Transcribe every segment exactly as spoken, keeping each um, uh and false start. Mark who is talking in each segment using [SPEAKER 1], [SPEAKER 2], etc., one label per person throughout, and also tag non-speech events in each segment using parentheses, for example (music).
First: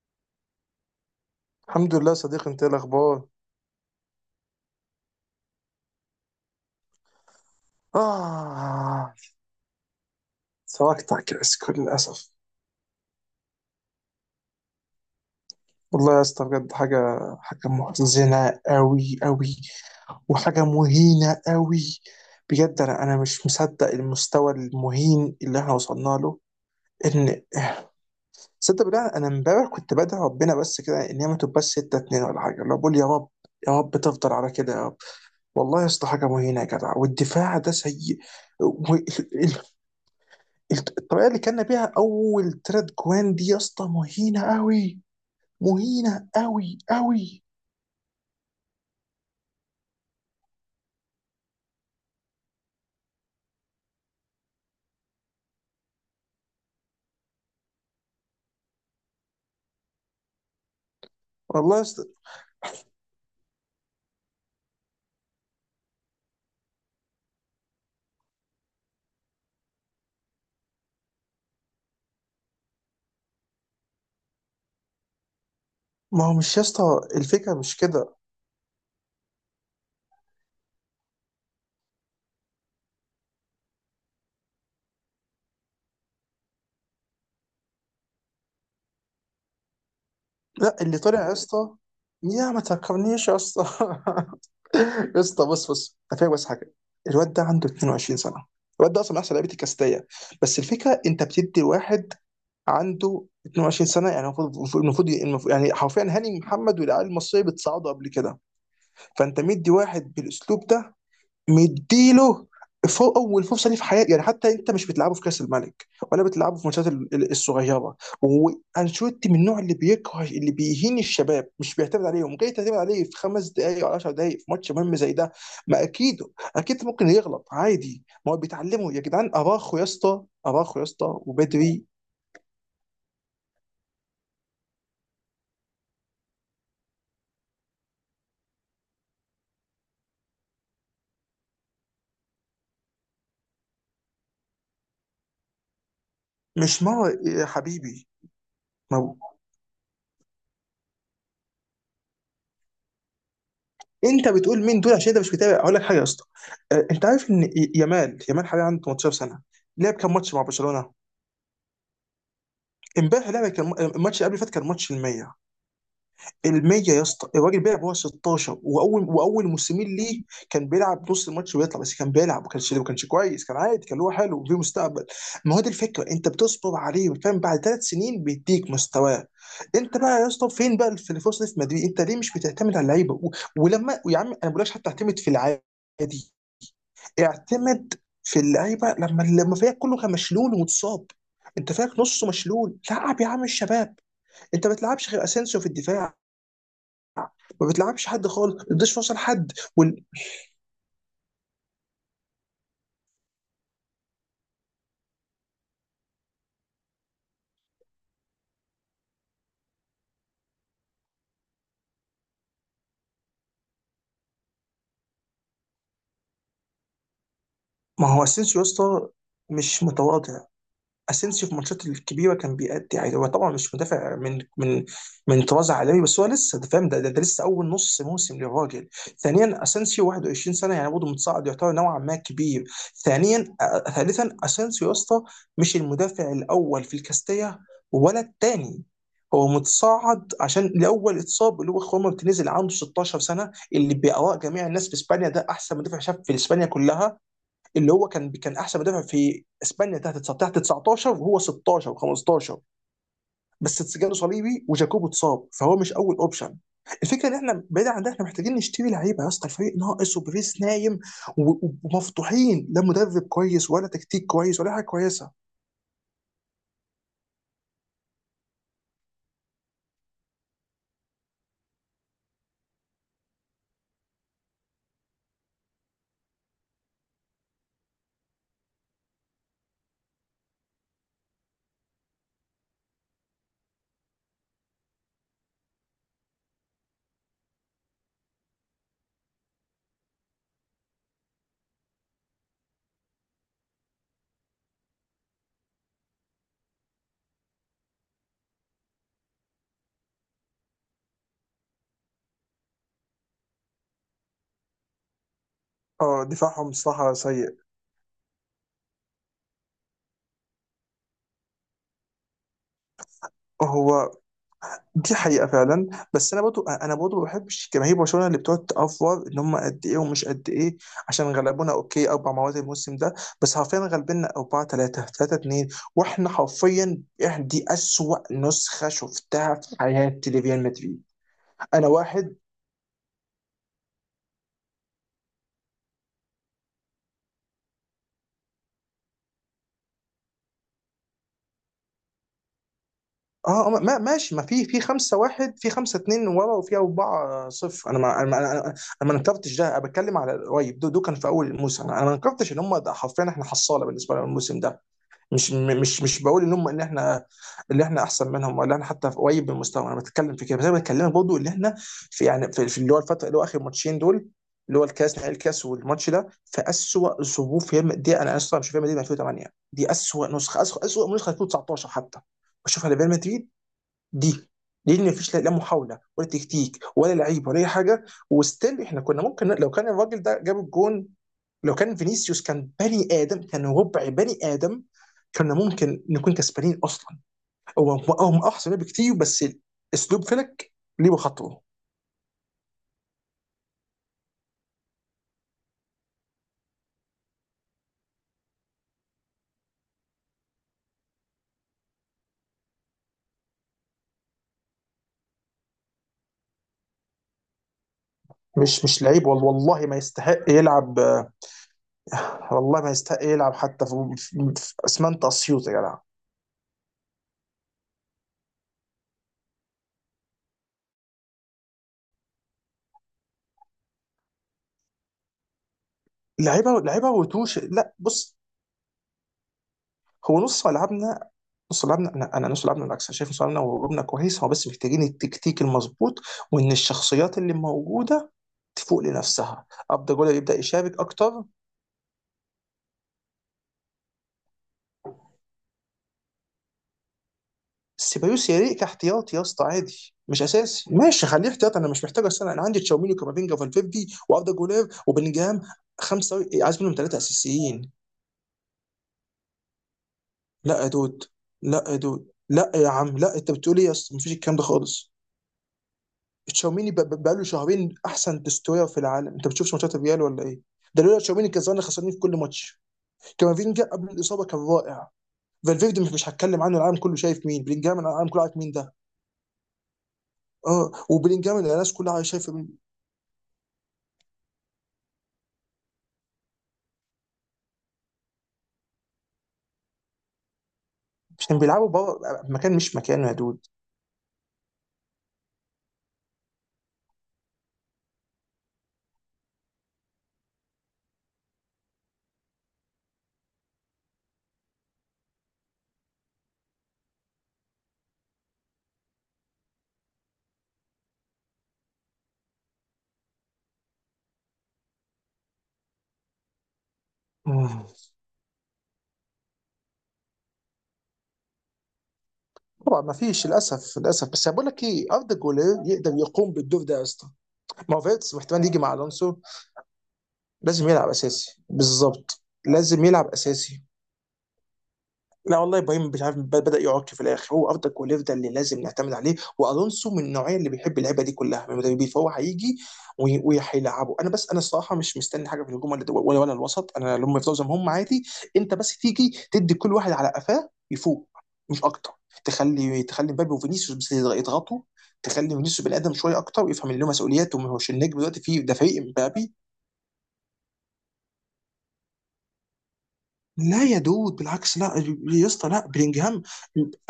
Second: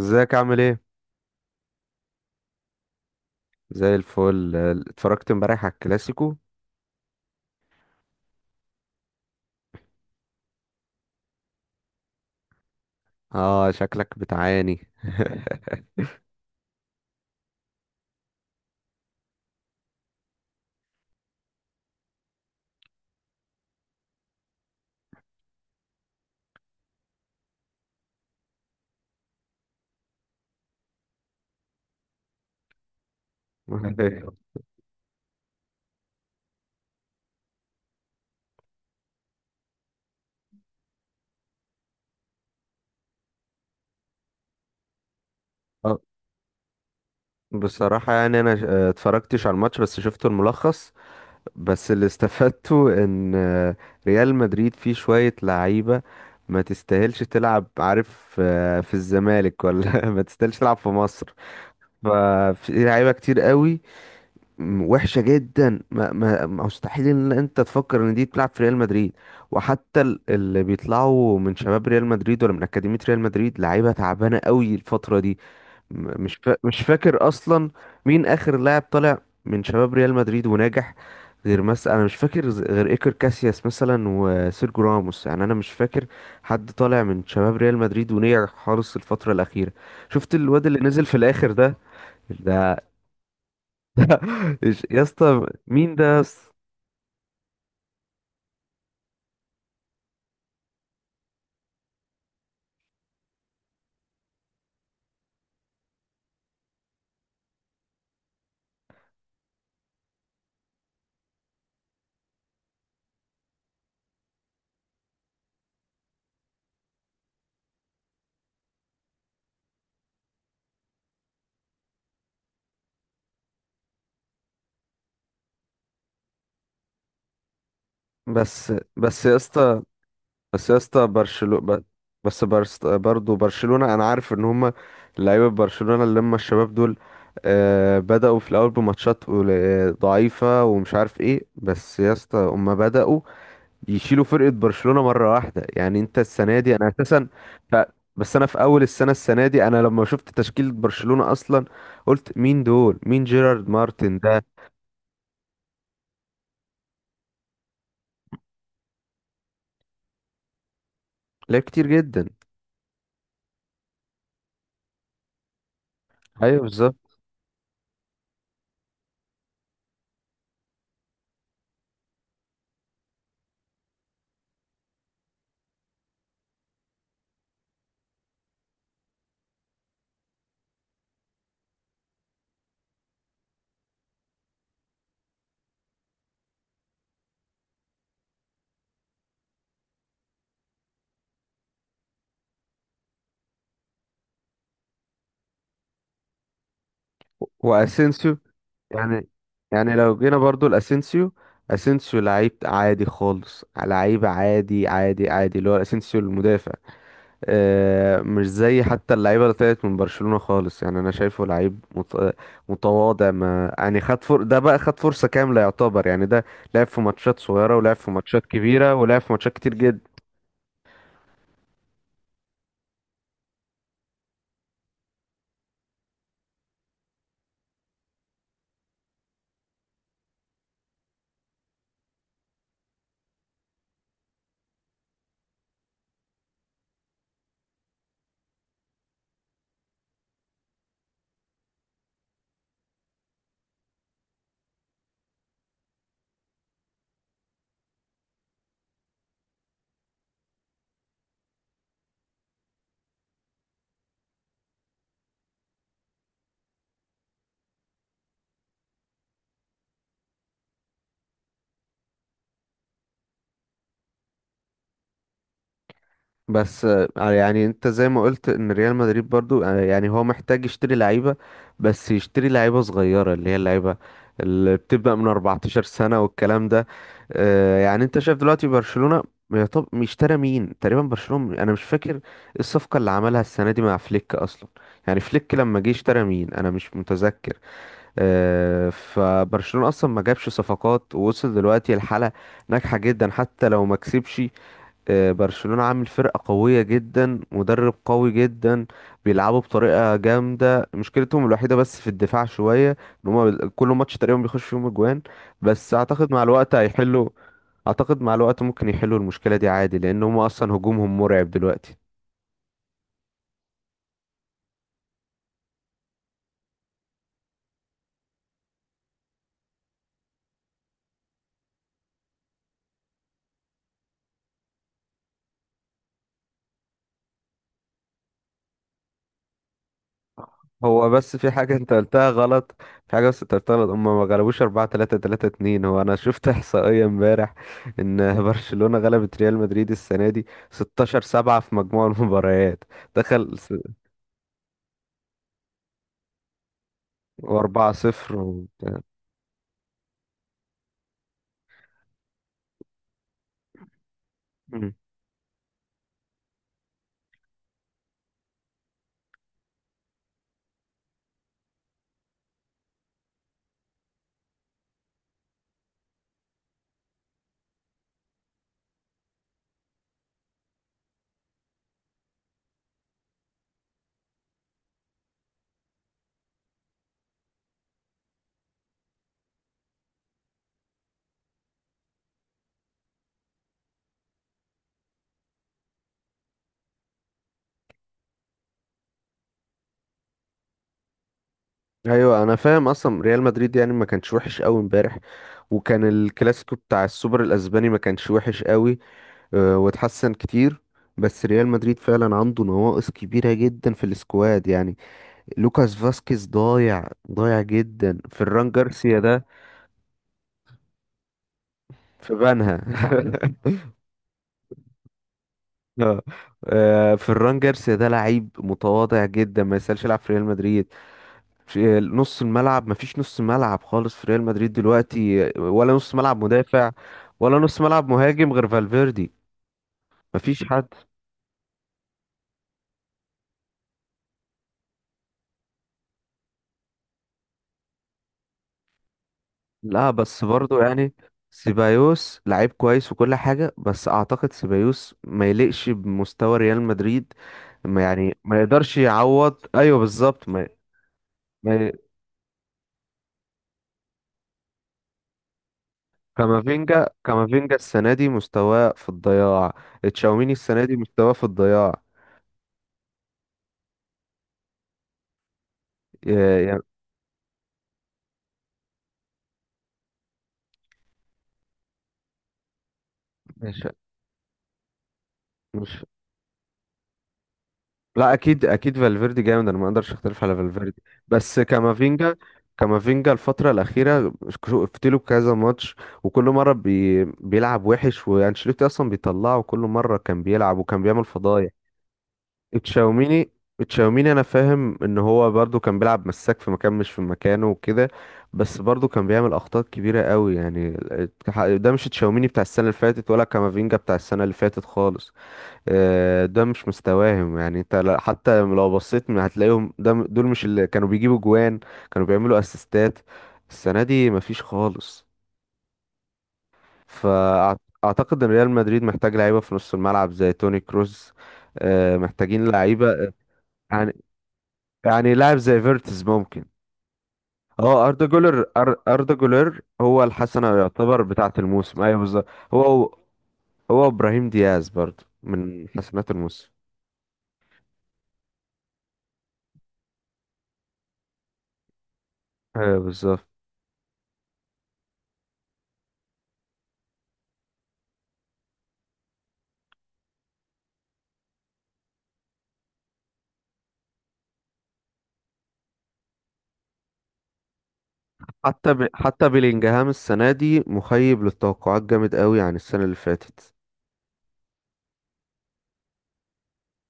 [SPEAKER 1] ازيك عامل ايه؟
[SPEAKER 2] الحمد لله، صديقي. انت ايه الاخبار؟
[SPEAKER 1] زي الفل. اتفرجت امبارح على الكلاسيكو.
[SPEAKER 2] اه. سواقتك يا اسكو للاسف.
[SPEAKER 1] اه شكلك بتعاني.
[SPEAKER 2] والله يا اسطى بجد حاجه، حاجه محزنه قوي قوي، وحاجه مهينه قوي. بجد انا انا مش مصدق المستوى المهين اللي احنا وصلنا له. ان صدق بالله، انا امبارح كنت بدعي ربنا بس كده ان هي ما تبقاش ستة اتنين ولا حاجه، لو بقول يا رب، يا رب تفضل
[SPEAKER 1] (laughs)
[SPEAKER 2] على كده يا رب. والله يا اسطى حاجه مهينه يا جدع، والدفاع ده سيء. الط- الطريقه اللي كنا بيها اول تلات جوان دي يا اسطى مهينه قوي،
[SPEAKER 1] اه،
[SPEAKER 2] مهينه قوي قوي.
[SPEAKER 1] بصراحة يعني انا ش- اه اتفرجتش على الماتش، بس شفت الملخص. بس اللي استفدته ان اه ريال مدريد فيه شوية لعيبة ما تستاهلش تلعب، عارف، اه في الزمالك، ولا (laughs) ما تستاهلش تلعب في مصر.
[SPEAKER 2] والله يا اسطى.
[SPEAKER 1] ففي لعيبة كتير قوي، م- وحشة جدا، ما ما ما- مستحيل ان انت تفكر ان دي تلعب في ريال مدريد. وحتى ال- اللي بيطلعوا من شباب ريال مدريد ولا من أكاديمية ريال مدريد لعيبة تعبانة قوي الفترة دي. م-
[SPEAKER 2] ما هو
[SPEAKER 1] مش فا...
[SPEAKER 2] مش يا
[SPEAKER 1] مش
[SPEAKER 2] اسطى
[SPEAKER 1] فاكر
[SPEAKER 2] الفكره
[SPEAKER 1] اصلا
[SPEAKER 2] مش كده.
[SPEAKER 1] مين اخر لاعب طالع من شباب ريال مدريد وناجح. غير مثلا، انا مش فاكر، ز- غير ايكر كاسياس مثلا وسيرجو راموس، يعني انا مش فاكر حد طالع من شباب ريال مدريد ونجح خالص الفترة الأخيرة. شفت الواد
[SPEAKER 2] لا،
[SPEAKER 1] اللي
[SPEAKER 2] اللي
[SPEAKER 1] نزل في
[SPEAKER 2] طلع يا
[SPEAKER 1] الآخر
[SPEAKER 2] اسطى.
[SPEAKER 1] ده؟
[SPEAKER 2] يا ما
[SPEAKER 1] ده
[SPEAKER 2] تفكرنيش يا اسطى. (laughs)
[SPEAKER 1] إيش- يا
[SPEAKER 2] يا
[SPEAKER 1] اسطى
[SPEAKER 2] اسطى، بص
[SPEAKER 1] مين
[SPEAKER 2] بص،
[SPEAKER 1] ده
[SPEAKER 2] انا فاهم بس
[SPEAKER 1] بس؟
[SPEAKER 2] حاجه. الواد ده عنده اتنين وعشرين سنه. الواد ده اصلا من احسن لعيبه الكاستيه. بس الفكره انت بتدي واحد عنده اتنين وعشرين سنه. يعني المفروض المفروض المفروض- يعني حرفيا هاني محمد والعيال المصريه بتصعدوا قبل كده. فانت مدي واحد بالاسلوب ده، مديله فوق اول فرصه ليه في حياتي. يعني حتى انت مش بتلعبه في كاس الملك، ولا بتلعبه في الماتشات ال- ال- الصغيره، وانشيلوتي من النوع اللي بيكره، اللي بيهين الشباب، مش بيعتمد عليهم. جاي تعتمد عليه في خمس دقائق او عشر دقائق في ماتش مهم زي ده؟ ما اكيد. اكيد ممكن يغلط عادي، ما هو
[SPEAKER 1] بس
[SPEAKER 2] بيتعلمه يا
[SPEAKER 1] بس
[SPEAKER 2] جدعان.
[SPEAKER 1] يا
[SPEAKER 2] اراخو
[SPEAKER 1] اسطى،
[SPEAKER 2] يا اسطى،
[SPEAKER 1] بس يا
[SPEAKER 2] اراخو يا
[SPEAKER 1] اسطى
[SPEAKER 2] اسطى
[SPEAKER 1] برشلونة،
[SPEAKER 2] وبدري.
[SPEAKER 1] بس برس برضه برشلونة انا عارف ان هما لعيبة برشلونة اللي هم الشباب دول آه بدأوا في الاول بماتشات قل- ضعيفة ومش عارف ايه، بس يا اسطى هما بدأوا يشيلوا فرقة برشلونة مرة واحدة. يعني انت السنة دي
[SPEAKER 2] مش
[SPEAKER 1] انا
[SPEAKER 2] ما
[SPEAKER 1] اساسا
[SPEAKER 2] يا
[SPEAKER 1] ف...
[SPEAKER 2] حبيبي.
[SPEAKER 1] بس انا في اول
[SPEAKER 2] ما
[SPEAKER 1] السنة،
[SPEAKER 2] هو
[SPEAKER 1] السنة دي، انا لما شفت تشكيلة برشلونة اصلا قلت مين دول، مين جيرارد مارتن
[SPEAKER 2] انت
[SPEAKER 1] ده؟
[SPEAKER 2] بتقول مين دول عشان انت مش متابع. اقول لك حاجه يا اسطى. آه، انت عارف ان ي- يامال، يامال حاليا عنده تمنتاشر سنه. لعب كام ماتش مع برشلونه؟
[SPEAKER 1] لعيب كتير جدا،
[SPEAKER 2] امبارح لعبه، كان الماتش اللي قبل اللي فات كان ماتش الميه.
[SPEAKER 1] ايوه
[SPEAKER 2] الميه
[SPEAKER 1] بالظبط.
[SPEAKER 2] يا اسطى. الراجل بيلعب وهو ستاشر، واول واول موسمين ليه كان بيلعب نص الماتش ويطلع، بس كان بيلعب ما كانش ما كانش كويس، كان عادي، كان هو حلو وفيه مستقبل. ما هو دي الفكره، انت بتصبر عليه فاهم، بعد ثلاث سنين بيديك مستواه. انت بقى يا اسطى فين بقى في الفرصه دي في مدريد؟ انت ليه مش بتعتمد على اللعيبه و- ولما يا عم انا ما بقولكش حتى اعتمد في العادي، اعتمد في اللعيبه لما لما فريقك كله كان مشلول ومتصاب. انت فريقك نصه مشلول، لعب يا عم الشباب. انت ما بتلعبش غير اسينسيو في الدفاع، ما بتلعبش حد
[SPEAKER 1] واسينسيو
[SPEAKER 2] خالص، ما بتديش فرصه
[SPEAKER 1] يعني،
[SPEAKER 2] لحد.
[SPEAKER 1] يعني
[SPEAKER 2] وال-
[SPEAKER 1] لو جينا برضو لاسينسيو، اسينسيو لعيب عادي خالص، لعيب عادي عادي عادي، اللي هو اسينسيو المدافع. آه مش زي حتى اللعيبه اللي طلعت من برشلونه خالص، يعني انا شايفه لعيب مت- متواضع. ما يعني خد فر... ده بقى خد فرصه كامله يعتبر، يعني ده لعب في ماتشات صغيره ولعب
[SPEAKER 2] ما
[SPEAKER 1] في
[SPEAKER 2] هو
[SPEAKER 1] ماتشات
[SPEAKER 2] اسينسيو يا
[SPEAKER 1] كبيره
[SPEAKER 2] اسطى
[SPEAKER 1] ولعب في ماتشات كتير
[SPEAKER 2] مش
[SPEAKER 1] جدا.
[SPEAKER 2] متواضع. اسينسيو في الماتشات الكبيره كان بيأدي عادي. هو طبعا مش مدافع من من من طراز عالمي، بس هو لسه انت فاهم، ده, ده, ده لسه اول نص موسم للراجل. ثانيا اسينسيو واحد وعشرين سنه، يعني برضه متصاعد يعتبر نوعا ما كبير. ثانيا آه، ثالثا اسينسيو يا اسطى مش المدافع الاول في الكاستيا ولا الثاني. هو متصاعد عشان لاول اتصاب، اللي هو خوان مارتينيز اللي عنده ستاشر سنه، اللي باراء جميع الناس في اسبانيا ده احسن مدافع شاب في اسبانيا كلها، اللي هو كان كان احسن مدافع في اسبانيا تحت تسعتاشر، تحت تسعة عشر وهو ستاشر وخمستاشر. بس جاله صليبي وجاكوبو اتصاب، فهو مش اول اوبشن. الفكره ان احنا بعيد عن ده، احنا محتاجين نشتري لعيبه يا اسطى. الفريق ناقص وبريس نايم و- ومفتوحين، لا مدرب كويس ولا تكتيك كويس ولا حاجه كويسه.
[SPEAKER 1] بس آه، يعني انت زي ما قلت ان ريال مدريد برضو آه، يعني هو محتاج يشتري لعيبة، بس يشتري لعيبة صغيرة اللي هي اللعيبة اللي بتبدأ من اربعة عشر سنة والكلام ده. آه، يعني انت شايف دلوقتي برشلونة، يا طب اشترى مين تقريبا برشلونة؟ انا مش فاكر ايه الصفقة اللي عملها السنة دي مع فليك اصلا. يعني فليك لما جه اشترى مين؟ انا مش متذكر. آه، فبرشلونة اصلا ما جابش صفقات ووصل دلوقتي لحالة ناجحة جدا حتى لو ما كسبش. آه، برشلونة عامل فرقة قوية جدا، مدرب قوي جدا، بيلعبوا بطريقة جامدة. مشكلتهم الوحيدة بس في الدفاع شوية ان هما بال- كل ماتش تقريبا بيخش فيهم اجوان، بس
[SPEAKER 2] اه،
[SPEAKER 1] اعتقد مع
[SPEAKER 2] دفاعهم
[SPEAKER 1] الوقت
[SPEAKER 2] الصراحه
[SPEAKER 1] هيحلوا.
[SPEAKER 2] سيء.
[SPEAKER 1] اعتقد مع الوقت ممكن يحلوا المشكلة دي عادي لان هما اصلا هجومهم مرعب دلوقتي.
[SPEAKER 2] هو دي حقيقة فعلا. بس انا برضو انا برضو ما بحبش جماهير برشلونة اللي بتقعد تأفور ان هم قد ايه ومش قد ايه. عشان غلبونا، اوكي، اربع مرات الموسم ده، بس حرفيا غلبنا اربعة ثلاثة، ثلاثة اتنين. واحنا حرفيا، إحنا دي اسوأ نسخة شفتها في حياتي لريال مدريد.
[SPEAKER 1] هو بس في حاجة
[SPEAKER 2] انا
[SPEAKER 1] انت قلتها
[SPEAKER 2] واحد.
[SPEAKER 1] غلط، في حاجة بس انت قلتها غلط، هما ما غلبوش أربعة تلاتة تلاتة اتنين. هو أنا شفت (laughs) إحصائية امبارح إن (laughs) برشلونة غلبت ريال مدريد السنة دي ستاشر سبعة في مجموع المباريات. دخل
[SPEAKER 2] اه، آه،
[SPEAKER 1] س...
[SPEAKER 2] ما ماشي، ما في في خمسة واحد، في خمسة اتنين ورا، وفي أربعة صفر.
[SPEAKER 1] وأربعة
[SPEAKER 2] أنا ما أنا
[SPEAKER 1] صفر
[SPEAKER 2] ما- أنا
[SPEAKER 1] وبتاع.
[SPEAKER 2] أنا ما نكرتش ده، أنا بتكلم على قريب، ده, ده كان في أول الموسم. أنا أنا ما نكرتش إن هم، ده حرفيا إحنا حصالة بالنسبة لنا الموسم ده.
[SPEAKER 1] مم.
[SPEAKER 2] مش م- مش مش بقول ان هم، ان احنا اللي احنا احسن منهم، ولا احنا حتى في قريب من المستوى. انا بتكلم في كده، بس انا بتكلم برضه ان احنا في، يعني في, في اللي هو الفتره، اللي هو اخر ماتشين دول، اللي هو الكاس، نهائي الكاس والماتش ده، في اسوء ظروف ريال مدريد. انا اسف، مش ريال مدريد من ألفين وثمانية. دي اسوء نسخه، اسوء اسوء نسخه ألفين وتسعتاشر حتى بشوفها لريال مدريد دي، لان مفيش لا لا محاوله ولا تكتيك ولا لعيب ولا اي حاجه. وستيل احنا كنا ممكن، لو كان الراجل ده جاب الجون، لو كان فينيسيوس كان بني ادم، كان ربع بني ادم، كنا ممكن نكون كسبانين اصلا. هو هم احسن لعيبه بكتير، بس اسلوب فلك ليه بخطوه.
[SPEAKER 1] أيوة أنا فاهم، أصلا ريال مدريد يعني ما كانش وحش أوي امبارح، وكان الكلاسيكو بتاع السوبر الأسباني ما كانش وحش أوي. آه، واتحسن كتير. بس ريال مدريد فعلا عنده نواقص كبيرة جدا في السكواد يعني. لوكاس فاسكيز ضايع، ضايع جدا. فران
[SPEAKER 2] مش مش
[SPEAKER 1] جارسيا
[SPEAKER 2] لعيب، والله
[SPEAKER 1] ده
[SPEAKER 2] والله ما يستحق يلعب،
[SPEAKER 1] في بنها.
[SPEAKER 2] والله ما يستحق يلعب
[SPEAKER 1] (laughs)
[SPEAKER 2] حتى في في اسمنت اسيوط يا جدع.
[SPEAKER 1] آه. آه، فران جارسيا ده لعيب متواضع جدا ما يسألش يلعب في ريال مدريد. في نص الملعب ما فيش نص ملعب خالص في ريال مدريد دلوقتي، ولا نص ملعب
[SPEAKER 2] لعيبه
[SPEAKER 1] مدافع
[SPEAKER 2] لعيبه وتوش،
[SPEAKER 1] ولا نص
[SPEAKER 2] لا،
[SPEAKER 1] ملعب
[SPEAKER 2] بص.
[SPEAKER 1] مهاجم غير فالفيردي.
[SPEAKER 2] هو
[SPEAKER 1] ما فيش
[SPEAKER 2] نص
[SPEAKER 1] حد.
[SPEAKER 2] ملعبنا، نص ملعبنا، انا انا نص ملعبنا بالعكس. انا شايف نص ملعبنا وهجومنا كويس، هو بس محتاجين التكتيك المظبوط، وان الشخصيات اللي موجوده تفوق لنفسها.
[SPEAKER 1] لا
[SPEAKER 2] ابدا جولر
[SPEAKER 1] بس
[SPEAKER 2] يبدا
[SPEAKER 1] برضو
[SPEAKER 2] يشارك
[SPEAKER 1] يعني
[SPEAKER 2] اكتر.
[SPEAKER 1] سيبايوس لعيب كويس وكل حاجة، بس أعتقد سيبايوس ما يليقش بمستوى ريال مدريد. ما يعني
[SPEAKER 2] سيبايوس
[SPEAKER 1] ما
[SPEAKER 2] يليق
[SPEAKER 1] يقدرش
[SPEAKER 2] كاحتياط يا
[SPEAKER 1] يعوض،
[SPEAKER 2] اسطى،
[SPEAKER 1] أيوه
[SPEAKER 2] عادي مش
[SPEAKER 1] بالظبط. ما,
[SPEAKER 2] اساسي، ماشي خليه
[SPEAKER 1] ما
[SPEAKER 2] احتياط. انا
[SPEAKER 1] ي-
[SPEAKER 2] مش محتاج. السنه انا عندي تشاوميني وكامافينجا وفالفيردي واردا جولير وبلينجهام، خمسه عايز منهم
[SPEAKER 1] كامافينجا،
[SPEAKER 2] ثلاثه
[SPEAKER 1] كامافينجا
[SPEAKER 2] اساسيين.
[SPEAKER 1] السنة دي مستواه في الضياع. تشاوميني
[SPEAKER 2] لا
[SPEAKER 1] السنة
[SPEAKER 2] يا
[SPEAKER 1] دي
[SPEAKER 2] دود،
[SPEAKER 1] مستواه في
[SPEAKER 2] لا يا
[SPEAKER 1] الضياع.
[SPEAKER 2] دود، لا يا عم، لا، انت بتقول ايه يا اسطى؟ مفيش الكلام ده خالص.
[SPEAKER 1] ي- يعني
[SPEAKER 2] تشاوميني ب- ب- بقاله شهرين احسن تستوير في العالم. انت بتشوفش ماتشات الريال ولا ايه؟ ده لولا تشاوميني كان زمان خسرانين في كل ماتش.
[SPEAKER 1] مش
[SPEAKER 2] كامافينجا قبل الاصابه كان رائع. فالفيردي
[SPEAKER 1] مش
[SPEAKER 2] مش مش هتكلم عنه، العالم كله شايف. مين بلينجهام؟ العالم
[SPEAKER 1] لا
[SPEAKER 2] كله عارف
[SPEAKER 1] اكيد،
[SPEAKER 2] مين ده.
[SPEAKER 1] اكيد فالفيردي جامد، انا ما اقدرش اختلف على
[SPEAKER 2] اه،
[SPEAKER 1] فالفيردي.
[SPEAKER 2] وبلينجهام
[SPEAKER 1] بس
[SPEAKER 2] الناس كلها
[SPEAKER 1] كامافينجا،
[SPEAKER 2] شايفه.
[SPEAKER 1] كامافينجا الفتره الاخيره شفت له كذا ماتش، وكل مره بي بيلعب وحش، وانشيلوتي اصلا بيطلعه وكل مره كان بيلعب وكان بيعمل
[SPEAKER 2] مش كانوا
[SPEAKER 1] فضايح.
[SPEAKER 2] بيلعبوا بره مكان، مش مكانه يا
[SPEAKER 1] تشاوميني،
[SPEAKER 2] دود.
[SPEAKER 1] تشاوميني انا فاهم ان هو برضو كان بيلعب مساك في مكان مش في مكانه وكده، بس برضو كان بيعمل اخطاء كبيره قوي يعني. ده مش تشاوميني بتاع السنه اللي فاتت ولا كامافينجا بتاع السنه اللي فاتت خالص. آه، ده مش مستواهم. يعني انت لا- حتى لو بصيت م- هتلاقيهم ده م- دول مش اللي كانوا بيجيبوا جوان، كانوا بيعملوا اسيستات، السنة دي مفيش خالص.
[SPEAKER 2] مم.
[SPEAKER 1] فاعتقد ان ريال مدريد محتاج لعيبة في نص الملعب زي توني كروز. آه، محتاجين
[SPEAKER 2] طبعا ما
[SPEAKER 1] لعيبة،
[SPEAKER 2] فيش، للاسف
[SPEAKER 1] يعني،
[SPEAKER 2] للاسف. بس بقول لك ايه،
[SPEAKER 1] يعني
[SPEAKER 2] اردا
[SPEAKER 1] لاعب
[SPEAKER 2] جولير
[SPEAKER 1] زي
[SPEAKER 2] يقدر
[SPEAKER 1] فيرتز
[SPEAKER 2] يقوم
[SPEAKER 1] ممكن.
[SPEAKER 2] بالدور ده يا اسطى. ما هو
[SPEAKER 1] اه اردا
[SPEAKER 2] فيتس
[SPEAKER 1] جولر،
[SPEAKER 2] واحتمال يجي مع
[SPEAKER 1] أر- اردا
[SPEAKER 2] الونسو
[SPEAKER 1] جولر هو الحسنة
[SPEAKER 2] لازم يلعب
[SPEAKER 1] يعتبر بتاعة
[SPEAKER 2] اساسي،
[SPEAKER 1] الموسم، ايوه
[SPEAKER 2] بالظبط
[SPEAKER 1] بالظبط.
[SPEAKER 2] لازم
[SPEAKER 1] هو،
[SPEAKER 2] يلعب اساسي.
[SPEAKER 1] هو ابراهيم دياز برضو
[SPEAKER 2] لا والله
[SPEAKER 1] من
[SPEAKER 2] ابراهيم مش
[SPEAKER 1] حسنات
[SPEAKER 2] عارف، بد-
[SPEAKER 1] الموسم،
[SPEAKER 2] بدا يعك في الاخر. هو افضل كولير، ده اللي لازم نعتمد عليه. والونسو من النوعيه اللي بيحب اللعبه دي كلها من المدربين، فهو هيجي
[SPEAKER 1] ايوه
[SPEAKER 2] وي-
[SPEAKER 1] بالظبط.
[SPEAKER 2] وهيلعبه. انا بس، انا الصراحه مش مستني حاجه في الهجوم ولا ولا, ولا الوسط. انا لما يفضلوا زي ما هم عادي، انت بس تيجي تدي كل واحد على قفاه يفوق، مش اكتر. تخلي تخلي مبابي وفينيسيوس بس يضغطوا، تخلي فينيسيوس بني ادم شويه اكتر، ويفهم ان له مسؤوليات وما هوش النجم دلوقتي في ده،
[SPEAKER 1] حتى
[SPEAKER 2] فريق
[SPEAKER 1] ب... حتى
[SPEAKER 2] مبابي.
[SPEAKER 1] بيلينجهام السنة دي مخيب للتوقعات جامد قوي عن السنة اللي فاتت.
[SPEAKER 2] لا يا دود، بالعكس، لا، يا اسطى لا. بلينجهام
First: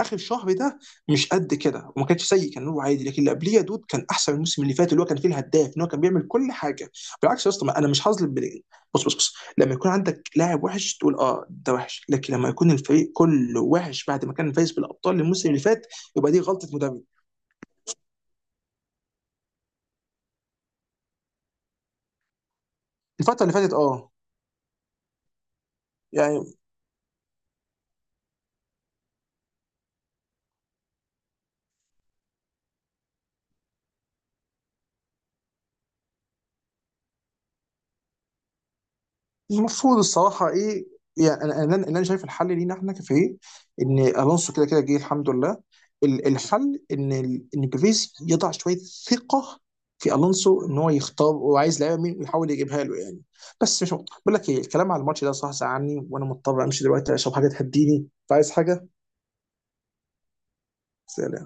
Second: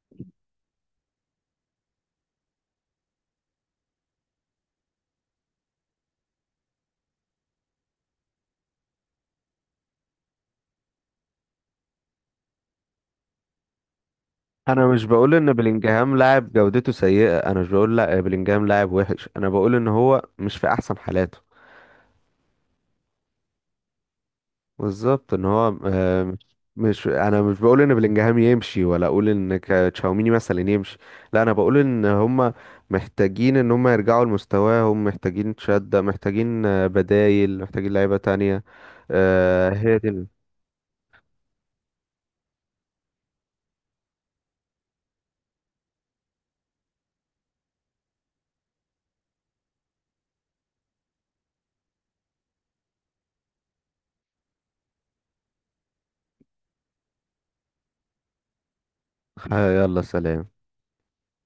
[SPEAKER 2] اخر شهر ده مش قد كده، وما كانش سيء، كان هو عادي. لكن اللي قبليه يا دود كان احسن من الموسم اللي فات، اللي هو كان فيه الهداف ان هو كان بيعمل كل حاجه. بالعكس يا اسطى، ما- انا مش هظلم بلينج. بص بص بص، لما يكون عندك لاعب وحش تقول اه ده وحش، لكن لما يكون الفريق كله وحش بعد ما كان فايز
[SPEAKER 1] انا مش
[SPEAKER 2] بالابطال
[SPEAKER 1] بقول
[SPEAKER 2] الموسم
[SPEAKER 1] ان
[SPEAKER 2] اللي فات
[SPEAKER 1] بيلينجهام
[SPEAKER 2] يبقى دي
[SPEAKER 1] لاعب
[SPEAKER 2] غلطه
[SPEAKER 1] جودته
[SPEAKER 2] مدرب
[SPEAKER 1] سيئة، انا مش بقول لا بيلينجهام لاعب وحش، انا بقول ان هو مش في احسن حالاته،
[SPEAKER 2] الفتره اللي فاتت. اه،
[SPEAKER 1] بالظبط، ان هو آه،
[SPEAKER 2] يعني
[SPEAKER 1] مش مش- انا مش بقول ان بلينجهام يمشي، ولا اقول ان ك- تشاوميني مثلا يمشي. لا انا بقول ان هم محتاجين ان هم يرجعوا لمستواهم، محتاجين شدة، محتاجين آه، بدايل، محتاجين لعيبة تانية. آه، هي
[SPEAKER 2] المفروض
[SPEAKER 1] دي ال-
[SPEAKER 2] الصراحه ايه؟ يعني انا انا أنا شايف الحل لينا احنا كفريق، ان الونسو كده كده جه الحمد لله. ال- الحل ان ال- ان بيفيز يضع شويه ثقه في الونسو، ان هو يختار هو عايز لعيبه مين ويحاول يجيبها له يعني. بس مش مقطع. بقول لك ايه، الكلام على الماتش ده صح ساعني، وانا مضطر امشي دلوقتي اشرب حاجه تهديني، فعايز حاجه.
[SPEAKER 1] آه، يلا سلام.
[SPEAKER 2] سلام.